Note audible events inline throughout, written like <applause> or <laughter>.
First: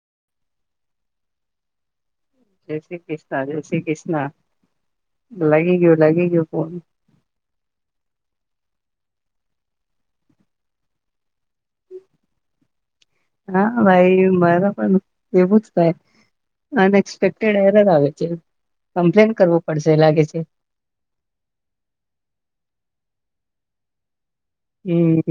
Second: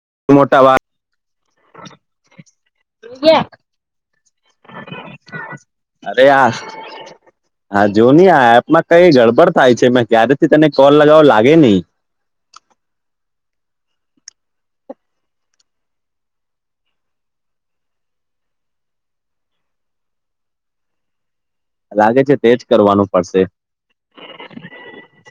<unintelligible> જય શ્રી કૃષ્ણ જય શ્રી કૃષ્ણ લાગી ગ્યો અરે લાગી ગ્યો આ ફોન. હા જો ની આ એપમાં કઈ ગડબડ થાય છે મેં ક્યારેથી તને કોલ લગાવો લાગ હા ભાઈ. વું થનએક્પેકડ એરર આવે છે, કમ્પ્લેન કરવું પડશે લાગે છે. લાગે છે તેજ કરવાનું પડશે. હમ,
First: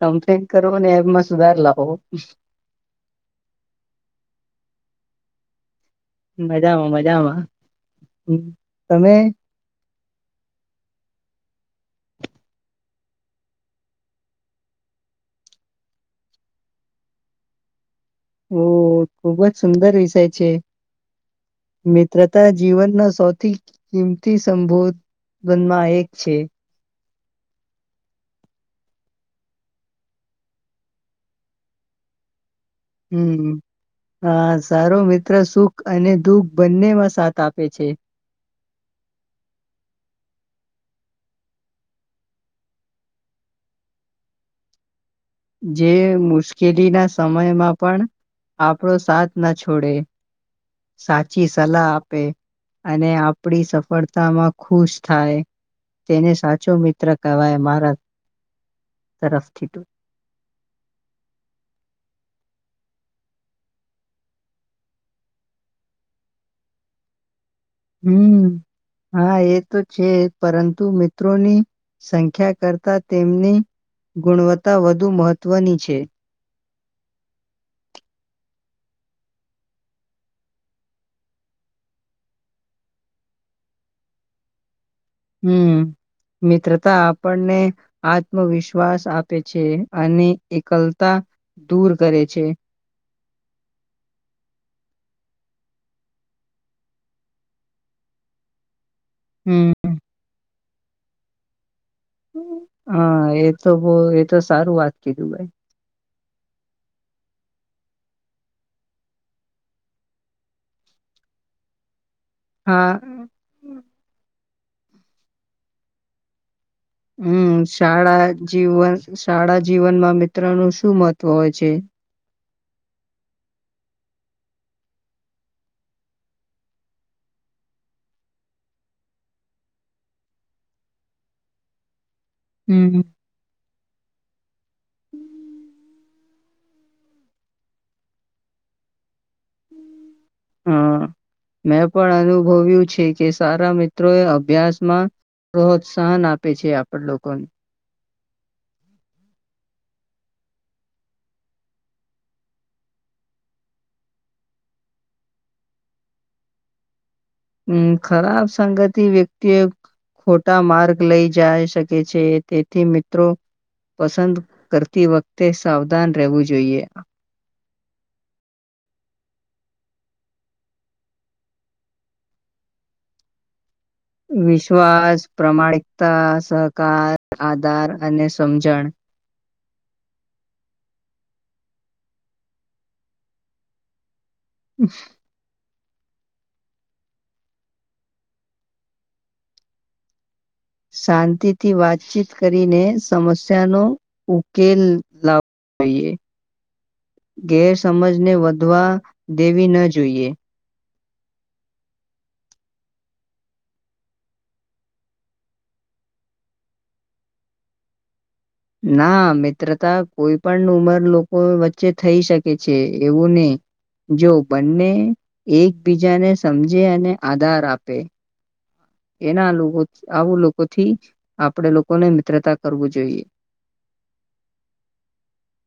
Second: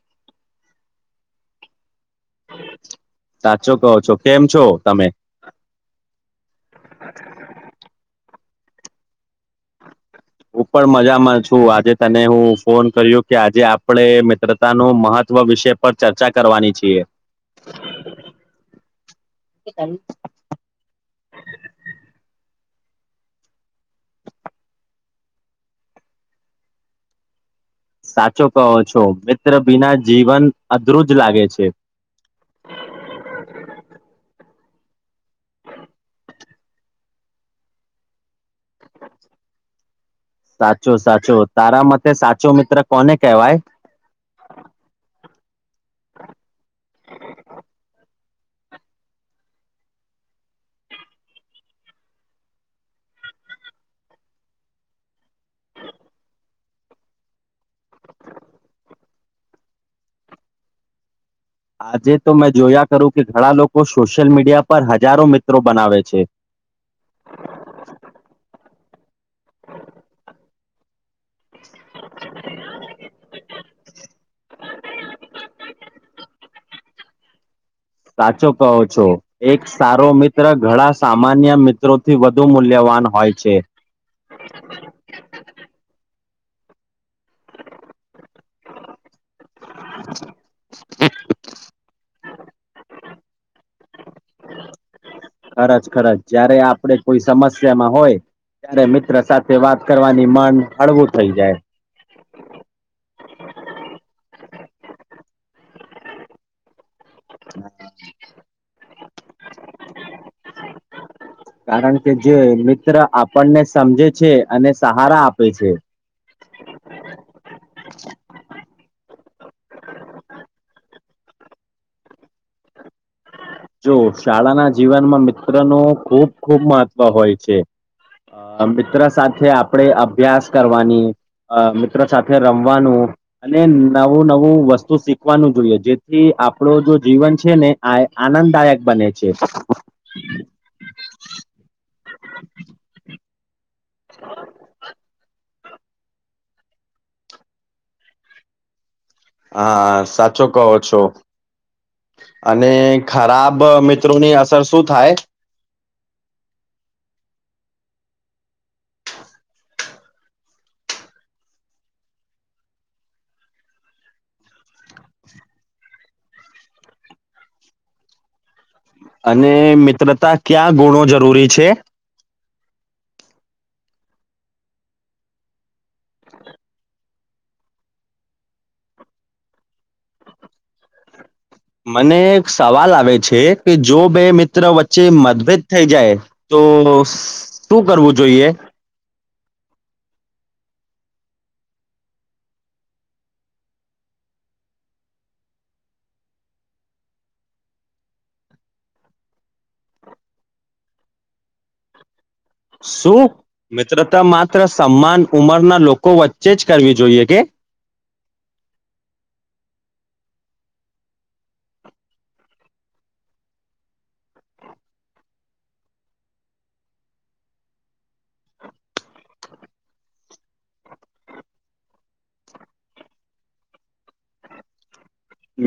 સમથિંગ કરો ને એબમાં સુધાર લાવો. સાચો કહો છો કેમ છો તમે? મજામાં મજામાં હ. તમે? હું પણ મજામાં છું આજે તને હું ફોન કર્યો કે આજે આપણે મિત્રતા ન મહત્વ વિષય પર ચર્ચા કરવાની છીએ. ઓ ખુબ જ સુંદર વિષય છે, મિત્રતા જીવનના સૌથી કિંમતી સંબોધનમાં એક છે. સાચો કહો છો મિત્ર બીના જીવન અધરુજ લાગે છે. હમ, હા સારો મિત્ર સુખ અને દુઃખ બંનેમાં સાથ આપે છે. સાચું સાચું તારા મતે સાચો મિત્ર કોને કહેવાય? જે મુશ્કેલીના સમયમાં પણ આપણો સાથ ના છોડે, સાચી સલાહ આપે અને આપડી સફળતામાં ખુશ થાય, તેને સાચો મિત્ર કહેવાય મારા તરફથી ટ. આજે તો મેં જોયા કરું કે ઘણા લોકો સોશિયલ મીડિયા પર હજારો મિત્રો બનાવે છે. હમ. હા એ તો છે પરંતુ તું ોની સંખ્યા કરતા તેમની ગુણવત્તા વધુ મહત્વની છે. છે. સાચો કહો છો, એક સારો મિત્ર ઘણા સામાન્ય મિત્રોથી વધુ મૂલ્યવાન હોય છે. હમ, મિત્રતા- આપણને આત્મવિશ્વાસ આપે છે અને એકલતા દૂર કરે છે. ખરજ ખરચ જયારે આપડે કોઈ સમસ્યામાં હોય, ત્યારે મિત્ર સાથે વાત હમ કરવાની માંગ હળવું થઈ જાય. હા એ તો બ એ તો સારું વાત કીધું ભાઈ. હમ <unintelligible> કારણ કે જે હા મિત્ર આપણને સમજે છે. અને સહારા આપે છે. હમ શાળા જીવન શાળા જીવનમાં મિત્રનું શું મહત્વ હોય છે? જો શાળાના જીવનમાં મિત્ર ન ખૂબ ખૂબ મહત્વ હોય છે, મિત્ર સાથે આપણે અભ્યાસ કરવાની, મિત્ર સાથે હમ. રમવાનું, અને નવું નવું વસ્તુ શીખવાનું જોઈએ જેથી આપણો જો જીવન છે ને આ આનંદદાયક બને છે. હા મેં પણ અનુભવ્યું છે કે સારા મિત્ર મિત્રો એ અભ્યાસમાં પ્રોત્સાહન આપે છે આપણ લોકોને હા સાચો કહો છો અને ખરાબ મિત્રોની અસર શું થાય મ ખરાબ સંગતિ વ્યક્તિઓ ખોટા માર્ગ લઈ જાય શકે છે તેથી મિત્રો પસંદ કરતી વખતે સાવધાન રહેવું જોઈએ અને મિત્રતા ક્યાં ગુણો જરૂરી છે વિશ્વાસ પ્રામાણિકતા સહકાર આધાર અને સમજણ મને સવાલ આવે છે કે જો બે મિત્ર મિત્ર વચ્ચે મતભેદ થઈ જાય તો શું કરવું જોઈએ શાંતિથી વાતચીત કરીને સમસ્યાનો ઉકેલ લાવવો જોઈએ ગેરસમજને વધવા દેવી ન જોઈએ શું મિત્રતા માત્ર સમાન ઉંમરના લોકો વચ્ચે જ કરવી જોઈએ કે ના મિત્રતા કોઈ પણ ઉંમર લોકો વચ્ચે થઈ શકે છે એવું નહી જો બંને એકબીજાને સમજે અને આધાર આપે એના લોકો આવું લોકોથી આપણેે લોકોને મિત્રતા કરવું જોઈએ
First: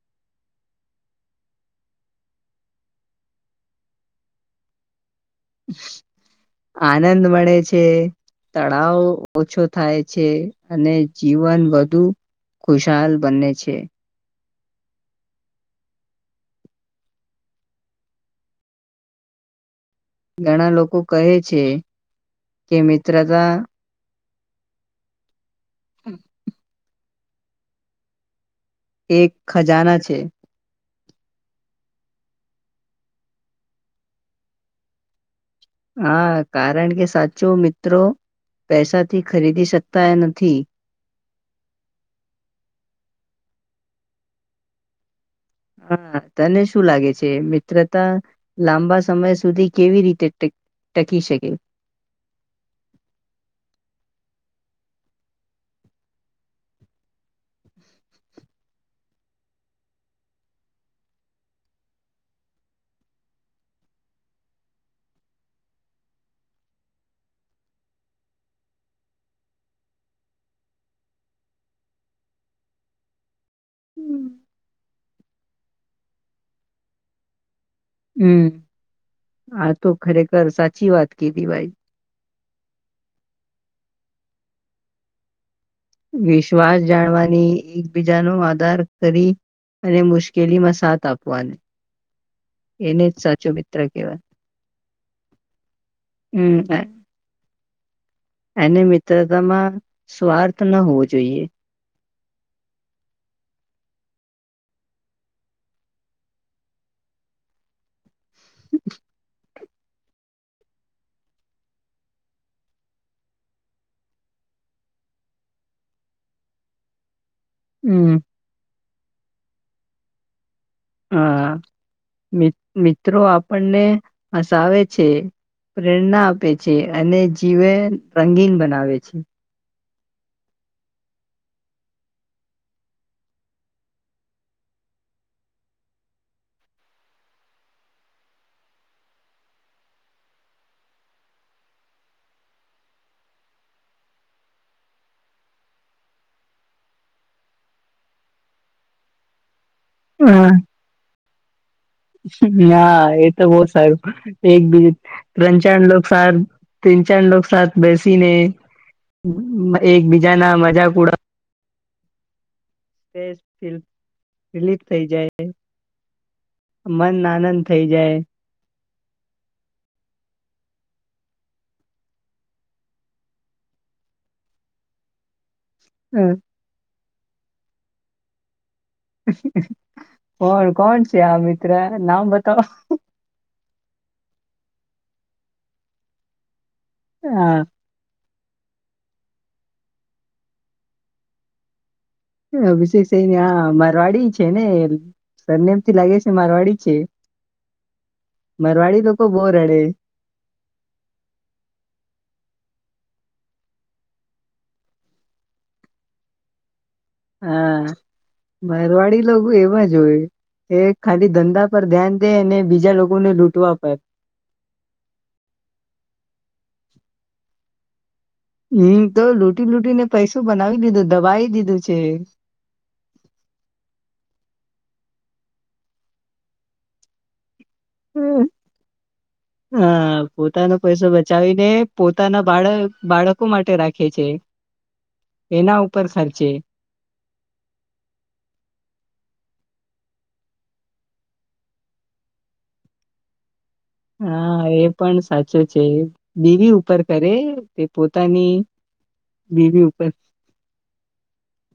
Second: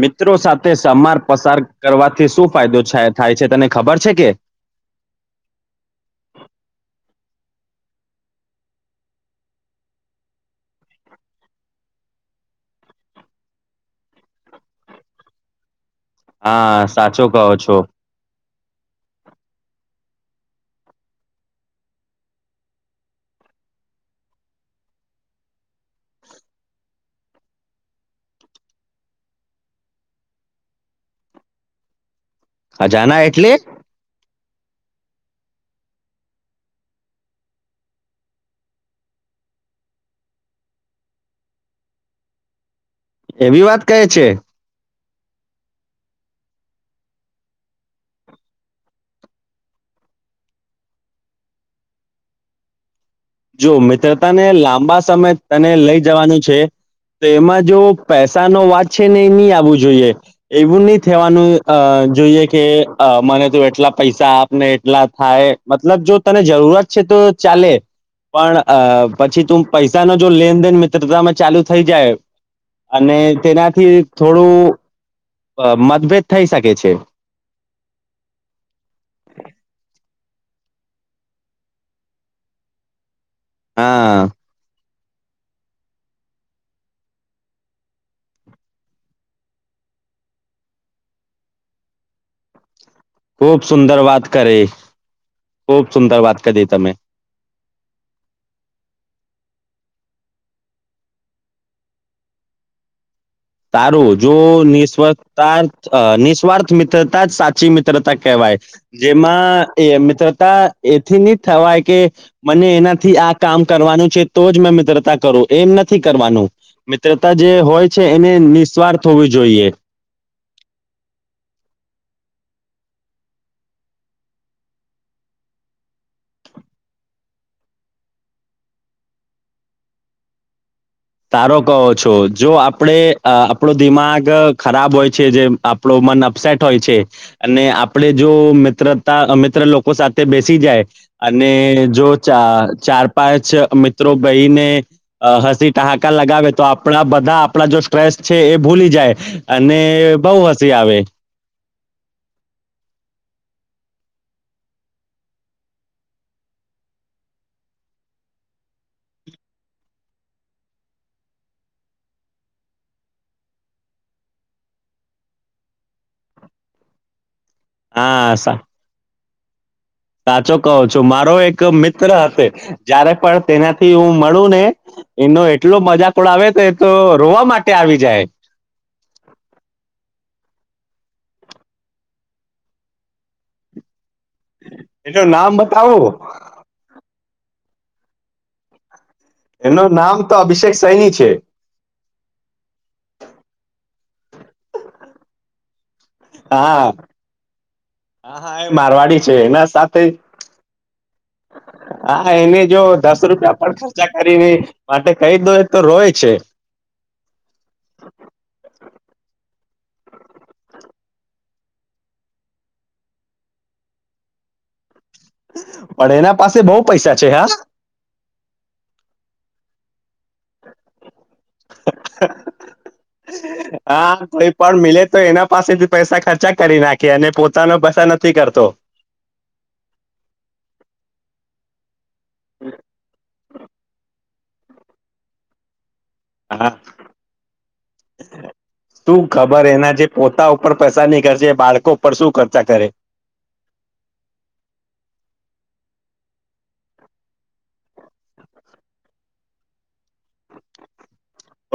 મિત્રો સાથે સમાર પસાર કરવાથી શું ફાયદો થાય છે તને ખબર છે કે આનંદ મળે છે તળાવ ઓછો થાય છે અને જીવન વધુ ખુશાલ બને છે હા સાચો કહો છો ઘણા લોકો કહે છે કે મિત્રતા હમ એક ખજાના છે અજાના એટલે હા કારણ કે સાચું મિત્રો પૈસાથી ખરીદી શકતા એ નથી એવી વાત કહે છે હા તને શું લાગે છે મિત્રતા લાંબા સમય સુધી કેવી રીતે ટક ટકી શકે જો મિત્રતાને લાંબા સમય તને લઈ જવાનું છે તો એમાં જો પૈસાનો વાત છે ને એ નહી આવવું જોઈએ એવું નહી થવાનું જોઈએ કે મને તો એટલા પૈસા આપને એટલા થાય મતલબ જો તને જરૂરત છે તો ચાલે પણ અ પછી તું પૈસાનો જો લેનદેન મિત્રતામાં ચાલુ થઈ જાય અને તેનાથી થોડું મતભેદ થઈ શકે છે હમ આ તો ખરેખર સર સાચી વાત કીઘી ભાઈ હા વિશ્વાસ જાણવાની એકબીજાનો આધાર કરી અને મુશ્કેલીમાં સાથ આપવાની એને જ સાચો ખૂબ મિત્ર સુંદર કહેવાય. વાત કરી ખૂબ સુંદર વાત કરી તમે એને મિત્રતામાં સ્વાર્થ ન હોવો જોઈએ તારું જો નિસ્ર્થથ નિસ્વાર્થ મિત્રતા જ સાચી મિત્રતા કહેવાય જેમાં એ મિત્રતા એથી ન થવાય કે મને એનાથી આ કામ કરવાનું છે તો જ મેં મિત્રતા કરું એમ નથી કરવાનું મ્ર જે હોય છે હમ નિસ્વાર્થ હોવીું જોઈએ હ મ મિત્રો આપણને હસાવે છે પ્રેરણા આપે છે અને જીવેન રંગીન બનાવે છે સારો કહો છો જો આપણેે અ આપણો દિમાગ ખરાબ હોય છે જેમ આપણો મન અપસેટ હોય છે અને આપડે જો મિત્રતા મિત્ર લોકો સાથે બેસી જાય અને જો ચ ચાર પાંચ મિત્રો બહીને હસી ઠહાકા લગાવે તો આપણા બધા આપણા જો સ્ટ્રેસ છે એ ભૂલી જાય અને બઉ હસી આવે ના એ તો બહુ સારું એક બિજ ત્રણ ચાર લોકો સાથે તિન ચાર લોકો સાથ બેસીને એકબીજા ના મજાક ઉડા ફમ રિલીઝ થઈ જાય મન આનંદ થઈ જાય હા સાચો કહો છો મારો એક મિત્ર હતો જયારે પણ તેનાથી હું મળું ને એને ટલો મજા હમ, પડાવે તે તો રોવા માટે આવી જાય કોણ કોણ છે આ મિત્ર નામ બતાવ? એનું નામ બતાવું હા. એનું નામ તો અભિષેક સૈની છે. અભિષેક સેની મારવાડી છે ને સરનેમ. હા હા હા એ મારવાડી લોકો છે બહુ એના રડે સાથે હા એને જ જો દસ રૂપિયા પણ ખર્ચા કરી હોય માટે કહી દો તો રોય છે. હા મારવાડી લોકો એવા જ હોય કે ખાલી ધંધા પર ધ્યાન દે અને બીજા લોકોને લૂટવા પર. પણ એના પાસે બઉ પૈસા છે હા. હમ તો લૂટી લૂટી ને પૈસું બનાવી લીધું. હા કોઈ પણ મીલે તો એના પાસેથી પૈસા ખર્ચા કરી નાખીએ અને પો હ હા પોતાનો પૈસો બચાવી દે પોતાના બાળક બાળકો માટે રાખે છે. એના ઉપ હા તું ખબર એના જે પોતા ઉપર પૈસા નઈ ખર્ચે એ બાળકો પર શું ખર્ચા કરે હા એ પણ સાચો છે બીવી ઉપર કરે તે પોતાની બીવી ઉપર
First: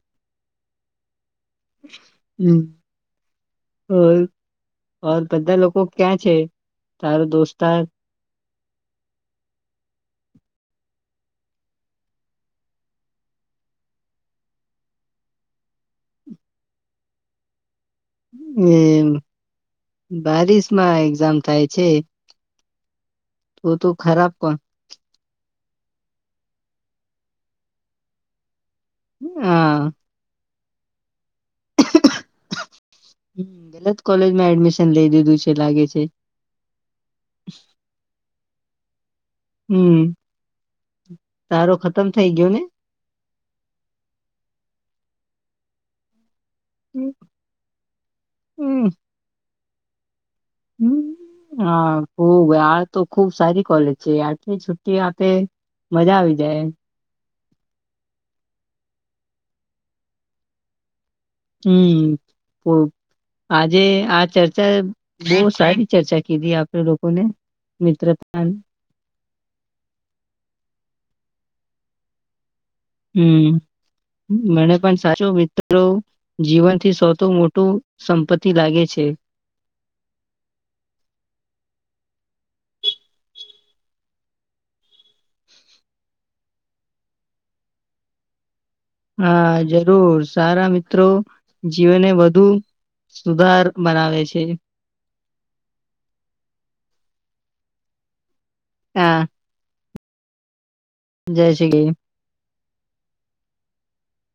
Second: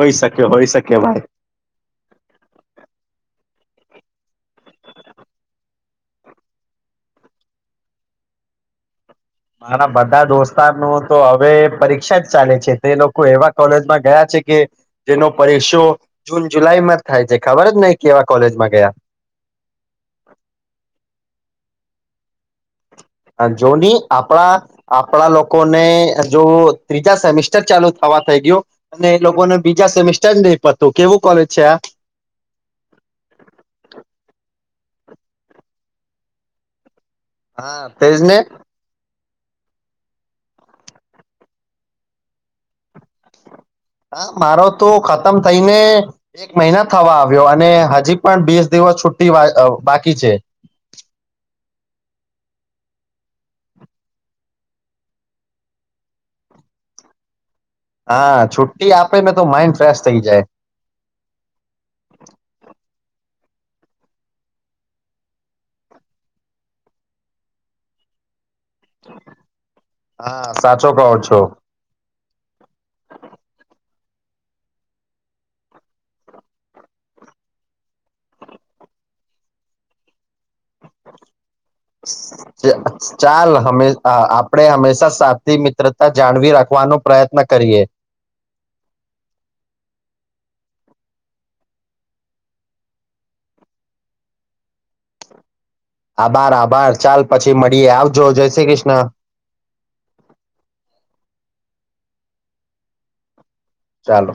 હોઈ શકે હોય શકે ભાઈ. હ હમ બધા લોકો ક્યાં છે તારો દોસ્તાર? મારા બધા દોસ્તારનું તો હવે પરીક્ષા જ ચાલે છે તે લોકો એવા કોલેજમાં ગયા છે કે જેનો પરીક્ષો જૂન જુલાઈ માં જ થાય છે ખબર જ નહી કેવા કોલેજમાં એ ગયા બારિશ માં એક્ઝામ થાય. છે. તો તો જોની ખરાબ આપડા પણ આ પડા લોકો ને જો ત્રીજા સેમિસ્ટર ચાલુ થવા થઈ ગયું. અને એ લોકો ને હા બીજા સેમિસ્ટર જ નઈ પ તો કેવો કોલેજ. છે આ ગલત કોલેજમાં એડમીશ તમ લઈ દીધું છે લાગે છે. હા તેજને. હમ તારો ખતમ થઇ ગયો ને. હા મારો તો ખતમ થઇ ને એક મહિના હમ થવા આવ્યો અને હજી પણ બીસ દિવસ છૂટી વાય અ બાકી છે. હ હા ખુબ આ તો ખુબ સારી કોલેજ છે આટલી છુ્ટી આપે મજા આવી જાય એમ. હા છુટ્ટી આપે ને તો માઈન્ડ ફ્રેશ થઈ જાય. હમ તો આજે આ ચર્ચા બહુ સારી ચર્ચા કીધી આપણે લોકોને મિત્રતાની. હા સાચો કહો છો. હમ મને પણ સાચો મિત્રો જીવનથી સૌથી મોટું સંપત્તિ લાગે છે. ચ ચાલ હંમે આ આપડે હંમેશા સાથી મિત્રતા જાળવી રાખવાનો પ્રયત્ન કરીએ. હા જરૂર સારા મિત્રો જીવનને વધુ સુધાર બનાવે છે. આભાર આભાર ચાલ પછી મળીએ આવજો જેય શ્રી ક્રિષ્ન. હા જય શ્રી કી ચાલો.